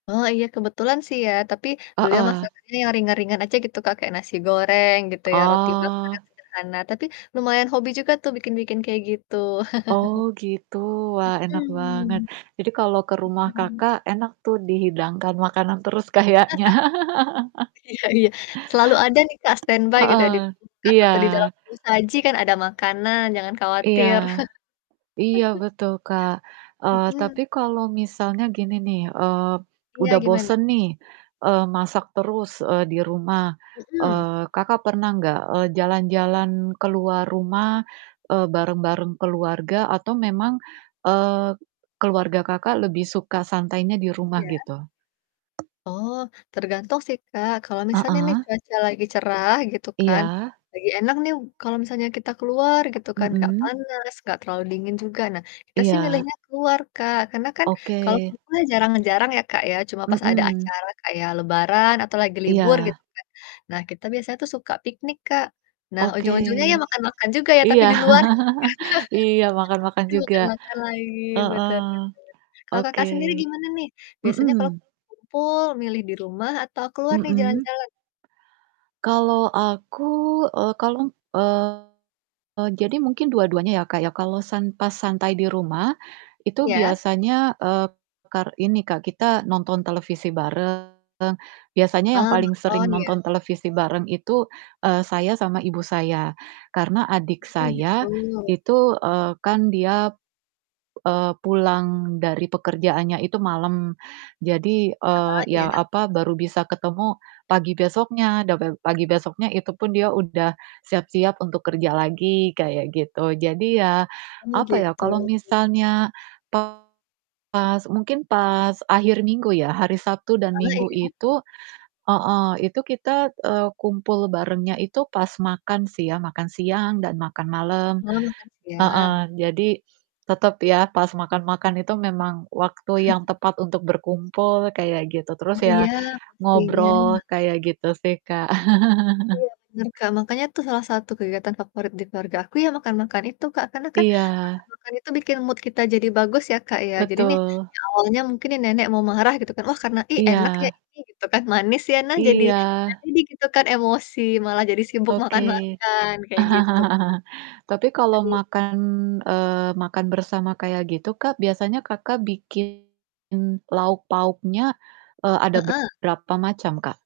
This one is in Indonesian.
Oh, iya, kebetulan sih ya. Tapi beliau Heeh. masakannya yang ringan-ringan aja gitu, Kak. Kayak nasi goreng gitu ya, roti bakar, Oh. sederhana. Tapi lumayan hobi juga tuh bikin-bikin kayak gitu. Oh, gitu. Wah, enak banget. Mhm. Jadi kalau ke rumah Iya. Kakak enak tuh dihidangkan makanan terus kayaknya. Iya iya Selalu ada nih Kak, stand by gitu ya di Heeh, kulkas iya. atau di dalam tudung saji kan ada makanan jangan Iya. khawatir. Iya, betul, Kak. Eee, Mhm. tapi kalau misalnya gini nih, eee, Iya, udah gimana? bosan nih, eee, masak terus, eee, di rumah. Mhm. Eee, Kakak pernah nggak, eee, jalan-jalan keluar rumah, eee, bareng-bareng keluarga atau memang, eee, keluarga Kakak lebih suka santainya di rumah Iya. gitu? Oh, tergantung sih, Kak. Kalau misalnya nih Heeh. cuaca lagi cerah gitu kan, Iya. lagi enak nih kalau misalnya kita keluar gitu kan, enggak Mhm. panas, enggak terlalu dingin juga. Nah, kita sih Iya. milihnya keluar, Kak. Karena kan kalau Oke. kumpul ya jarang-jarang ya Kak, ya. Cuma pas ada Mhm. acara kayak lebaran atau lagi libur gitu Iya. kan. Nah, kita biasanya tuh suka piknik, Kak. Nah, Oke. ujung-ujungnya ya makan-makan juga ya tapi Iya. di luar. Iya, makan-makan juga. [unintelligible] makan-makan lagi, Heeh. betul betul. Kalau Oke. Kakak sendiri gimana nih? Biasanya Mhm. kalau lagi kumpul milih di rumah atau keluar nih Mhm. jalan-jalan? Kalau aku, eee, kalong eee, jadi mungkin dua-duanya ya Kak, ya. Kalau san pas santai di rumah, itu Iya. biasanya, eee, kar ini Kak, kita nonton televisi bareng. Biasanya yang Oh, paling sering nonton, ya? nonton televisi bareng itu, eee, saya sama ibu saya. Karena adik Mmm, gitu. saya itu, eee, kan dia, eee, pulang dari pekerjaannya itu malam. Jadi, eee, Heeh, ya, iya. apa, baru bisa ketemu pagi besoknya, dabeu pagi besoknya itu pun dia udah siap-siap untuk kerja lagi, kayak gitu. Jadi ya, Oh, apa ya, gitu. kalau misalnya pas mungkin pas akhir minggu ya, hari Sabtu dan Heeh, Minggu iya? itu heeh, itu kita, eee, kumpul barengnya itu pas makan sih ya, makan siang, dan makan malam. Oh, makan siang. Heeh. Jadi tetap ya pas makan-makan itu memang waktu yang tepat untuk berkumpul kayak gitu, Oh, terus ya iya, ngobrol, pastinya. kayak gitu sih, Kak. Iya, bener, Kak. Makanya itu salah satu kegiatan favorit di keluarga aku ya makan-makan itu, Kak. Karena kan Iya. makan-makan itu bikin mood kita jadi bagus ya Kak, ya. Jadi nih Betul. yang awalnya mungkin nih nenek mau marah gitu kan. Wah, karena "Ih, enak ya Iya. ini," gitu kan, "manis ya?" Nah, jadi nggak Iya. jadi gitu kan emosi, malah jadi sibuk Oke. makan-makan kayak gitu, Tapi kalau Kak. makan eee, makan bersama kayak gitu Kak, biasanya Kakak bikin lauk pauknya, eee, ada Heeh. berapa macam, Kak?